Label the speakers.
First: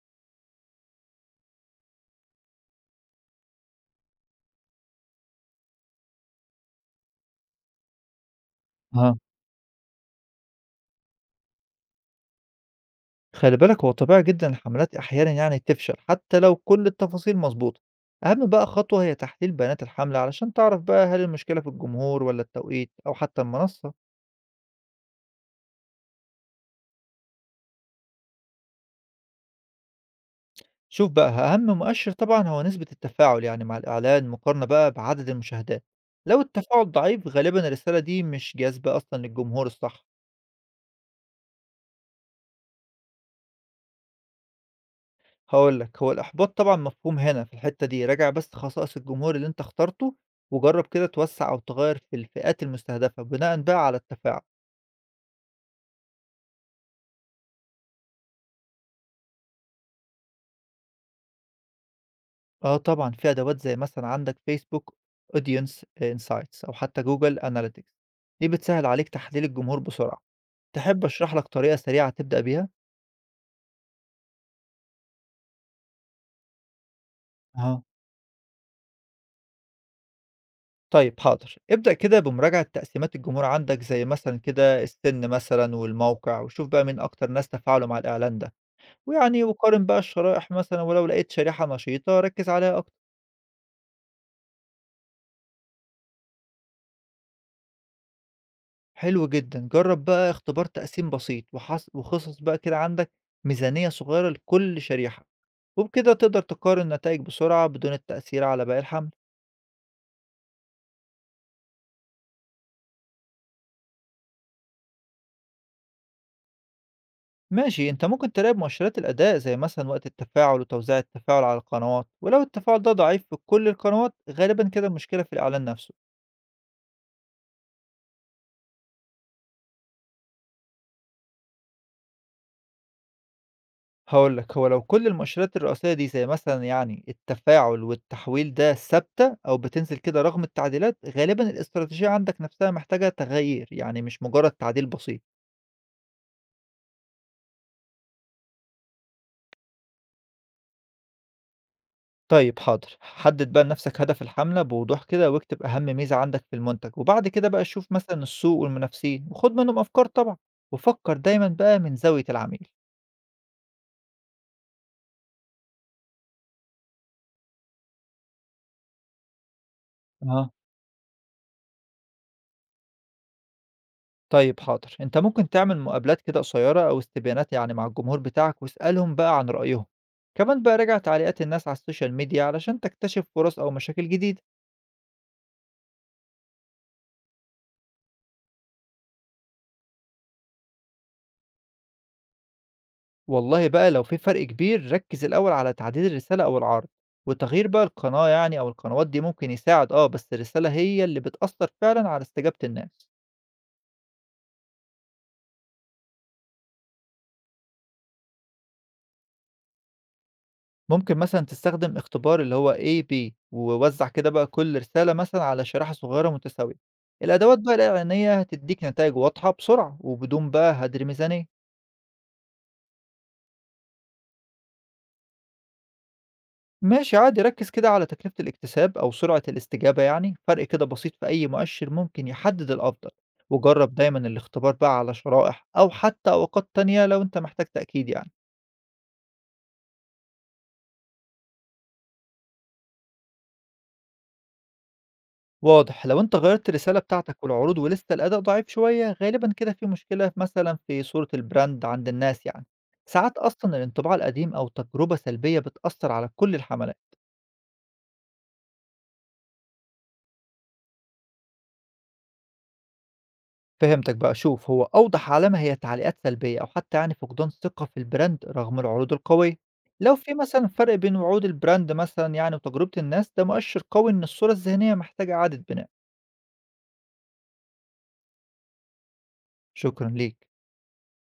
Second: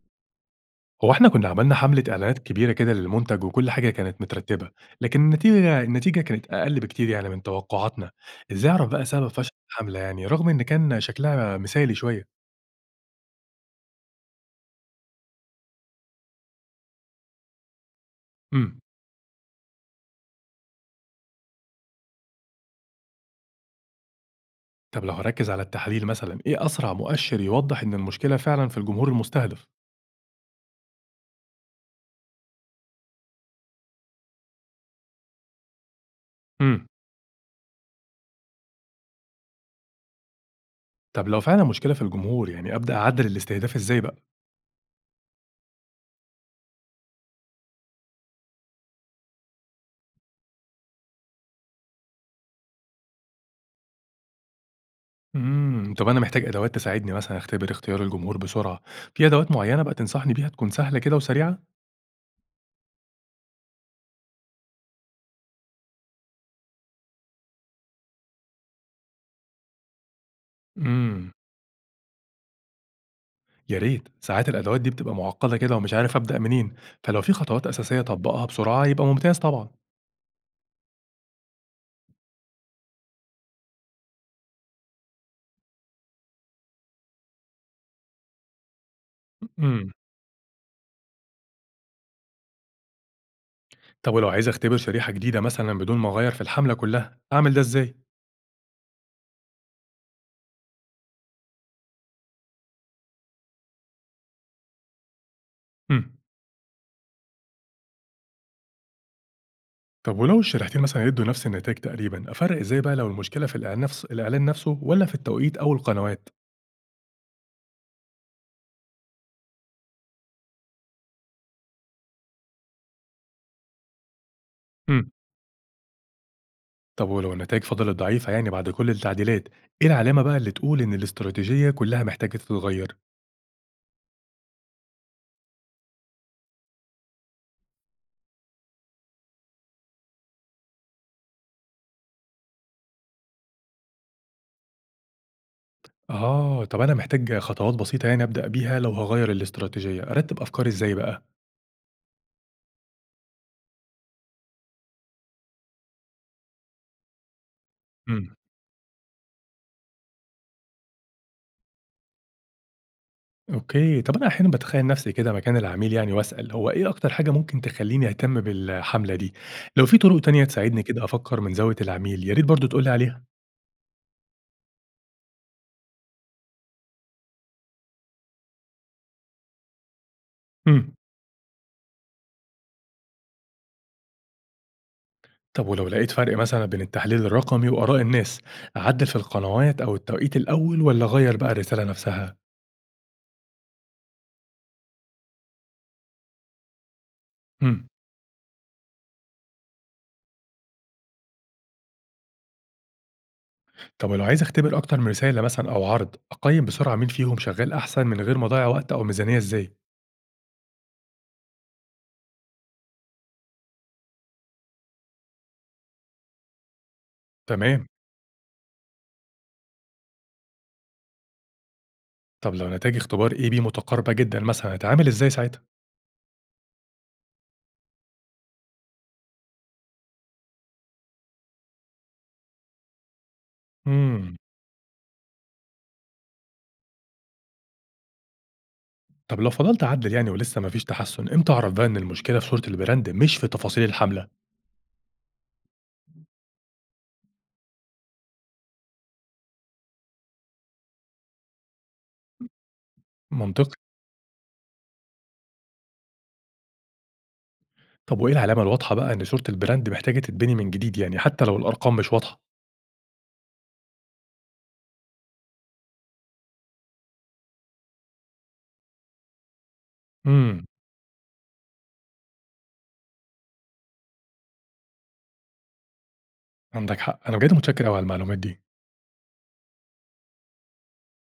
Speaker 1: هو إحنا كنا عملنا حملة إعلانات كبيرة كده للمنتج وكل حاجة كانت مترتبة، لكن النتيجة كانت أقل بكتير يعني من توقعاتنا، إزاي أعرف بقى
Speaker 2: أها،
Speaker 1: سبب فشل الحملة يعني رغم إن كان شكلها مثالي شوية؟
Speaker 2: خلّي بالك هو طبيعي جدًا الحملات أحيانًا يعني تفشل حتى لو كل التفاصيل مضبوطة. أهم بقى
Speaker 1: امم،
Speaker 2: خطوة هي تحليل بيانات الحملة علشان تعرف بقى هل المشكلة في الجمهور والّا التوقيت أو حتى المنصة.
Speaker 1: طب لو هاركز على التحليل مثلًا، إيه أسرع مؤشر يوضح إن المشكلة فعلًا في الجمهور المستهدف؟
Speaker 2: شوف بقى أهم مؤشر طبعًا هو نسبة التفاعل يعني مع الإعلان مقارنة بقى بعدد المشاهدات، لو
Speaker 1: امم،
Speaker 2: التفاعل ضعيف غالبًا الرسالة دي مش جاذبة أصلًا للجمهور الصح.
Speaker 1: طب لو فعلًا مشكلة في الجمهور يعني أبدأ أعدل الاستهداف إزاي بقى؟
Speaker 2: هاقول لك هو الإحباط طبعًا مفهوم هنا في الحتة دي، راجع بس خصائص الجمهور اللي أنت اخترته وجرّب كده توسّع أو تغيّر في الفئات المستهدفة بناءً بقى على التفاعل.
Speaker 1: طب أنا محتاج أدوات تساعدني مثلًا أختبر اختيار الجمهور بسرعة، في أدوات معينة بقى تنصحني بيها تكون سهلة كده وسريعة؟
Speaker 2: آه طبعًا، في أدوات زي مثلًا عندك Facebook Audience Insights أو حتى Google Analytics، دي بتسهِّل عليك تحليل الجمهور بسرعة. تحب
Speaker 1: امم.
Speaker 2: أشرح لك طريقة سريعة تبدأ بيها؟
Speaker 1: يا ريت، ساعات الأدوات دي بتبقى معقدة كده ومش عارف أبدأ منين، فلو في خطوات
Speaker 2: أها.
Speaker 1: أساسية أطبقها بسرعة يبقى ممتاز طبعًا.
Speaker 2: طيب حاضر، ابدأ كده بمراجعة تقسيمات الجمهور عندك زي مثلًا كده السِن مثلًا والموقع، وشوف بقى مين أكتر ناس تفاعلوا مع الإعلان ده، وقارن
Speaker 1: امم،
Speaker 2: بقى الشرائح مثلًا، ولو لقيت شريحة نشيطة ركِّز عليها أكتر.
Speaker 1: طب ولو عايز أختبر شريحة جديدة مثلًا بدون ما أغير في الحملة كلها، أعمل ده إزاي؟
Speaker 2: حلو جدًا، جرّب بقى اختبار تقسيم بسيط وخصص بقى كده عندك ميزانية صغيرة لكل شريحة، وبكده
Speaker 1: امم،
Speaker 2: تقدر تقارن النتايج بسرعة بدون التأثير على باقي الحملة.
Speaker 1: طب ولو الشريحتين مثلًا يدوا نفس النتائج تقريبًا، أفرق إزاي بقى لو المشكلة في الإعلان نفسه والّا في التوقيت أو القنوات؟
Speaker 2: ماشي، أنت ممكن تراقب مؤشرات الأداء زي مثلًا وقت التفاعل وتوزيع التفاعل على القنوات، ولو التفاعل ده ضعيف في كل القنوات غالبًا كده
Speaker 1: امم،
Speaker 2: المشكلة في الإعلان نفسه.
Speaker 1: طب ولو النتائج فضلت ضعيفة يعني بعد كل التعديلات، إيه العلامة بقى اللي تقول إن الاستراتيجية كلها محتاجة تتغير؟
Speaker 2: هاقول لك، هو لو كل المؤشرات الرئيسية دي زي مثلًا يعني التفاعل والتحويل ده ثابتة أو بتنزل كده رغم التعديلات، غالبًا الاستراتيجية عندك نفسها محتاجة تغيير، يعني مش مجرد تعديل بسيط.
Speaker 1: آه، طب أنا محتاج خطوات بسيطة يعني أبدأ بيها لو هاغيّر الاستراتيجية، أرتّب أفكاري إزاي بقى؟
Speaker 2: طيب حاضر، حدد بقى لنفسك هدف الحملة بوضوح كده، واكتب أهم ميزة عندك في المنتج، وبعد كده بقى شوف مثلًا
Speaker 1: إمم.
Speaker 2: السوق والمنافسين وخُد منهم أفكار طبعًا، وفكر دايمًا بقى من زاوية العميل.
Speaker 1: أوكي، طب أنا أحيانًا باتخيّل نفسي كده مكان العميل يعني وأسأل هو إيه أكتر حاجة ممكن تخلّيني أهتم بالحملة دي؟ لو في طرق تانية
Speaker 2: أها.
Speaker 1: تساعدني كده أفكّر من زاوية العميل يا ريت برضه تقول لي عليها.
Speaker 2: طيب حاضر، انت ممكن تعمل مقابلات كده قصيرة او استبيانات يعني مع الجمهور بتاعك واسألهم بقى عن رأيهم. كمان بقى
Speaker 1: إمم.
Speaker 2: راجع تعليقات الناس على السوشيال ميديا علشان تكتشف فرص او مشاكل جديدة.
Speaker 1: طب ولو لقيت فرق مثلًا بين التحليل الرقمي وآراء الناس، أعدّل في القنوات أو التوقيت الأول والّا أغيّر بقى الرسالة نفسها؟
Speaker 2: والله بقى لو في فرق كبير ركز الاول على تعديل الرسالة او العرض، وتغيير بقى
Speaker 1: إمم.
Speaker 2: القناة يعني او القنوات دي ممكن يساعد، اه بس الرسالة هي اللي بتأثر فعلا على استجابة الناس.
Speaker 1: طب ولو عايز أختبر أكتر من رسالة مثلًا أو عرض، أقيّم بسرعة مين فيهم شغّال أحسن من غير ما أضيّع وقت أو ميزانية إزاي؟
Speaker 2: ممكن مثلًا تستخدم اختبار اللي هو A-B ووزّع كده بقى كل رسالة مثلًا على شريحة صغيرة متساوية. الأدوات بقى
Speaker 1: تمام.
Speaker 2: الإعلانية هتدّيك نتايج واضحة بسرعة وبدون بقى هدر ميزانية.
Speaker 1: طب لو نتايج اختبار AB متقاربة جدًا مثلًا، أتعامل إزاي ساعتها؟
Speaker 2: ماشي عادي، ركّز كده على تكلفة الاكتساب أو سرعة الاستجابة يعني، فرق كده بسيط في أي مؤشر ممكن يحدد الأفضل. وجرّب دايمًا
Speaker 1: إمم.
Speaker 2: الاختبار بقى على شرائح أو حتى أوقات تانية لو أنت محتاج تأكيد يعني.
Speaker 1: طب لو فضلت أعدّل يعني ولسه ما فيش تحسُّن، إمتى أعرف بقى إن المشكلة في صورة البراند مش في تفاصيل الحملة؟
Speaker 2: واضح، لو انت غيرت الرسالة بتاعتك والعروض ولسه الأداء ضعيف شوية غالبا كده في مشكلة مثلا في صورة البراند عند الناس يعني. ساعات
Speaker 1: منطقي.
Speaker 2: أصلا الانطباع القديم أو تجربة سلبية بتأثر على كل الحملات.
Speaker 1: طب وإيه العلامة الواضحة بقى إن صورة البراند محتاجة تتبني من جديد يعني حتى لو الأرقام مش واضحة؟
Speaker 2: فهمتك بقى، شوف هو أوضح علامة هي تعليقات سلبية أو حتى يعني فقدان ثقة في البراند رغم العروض القوية. لو في
Speaker 1: إمم.
Speaker 2: مثلا فرق بين وعود البراند مثلا يعني وتجربة الناس، ده مؤشر قوي إن الصورة الذهنية محتاجة إعادة بناء.
Speaker 1: عندك حق. أنا بجد متشكر أوي على المعلومات دي.
Speaker 2: شكرا ليك.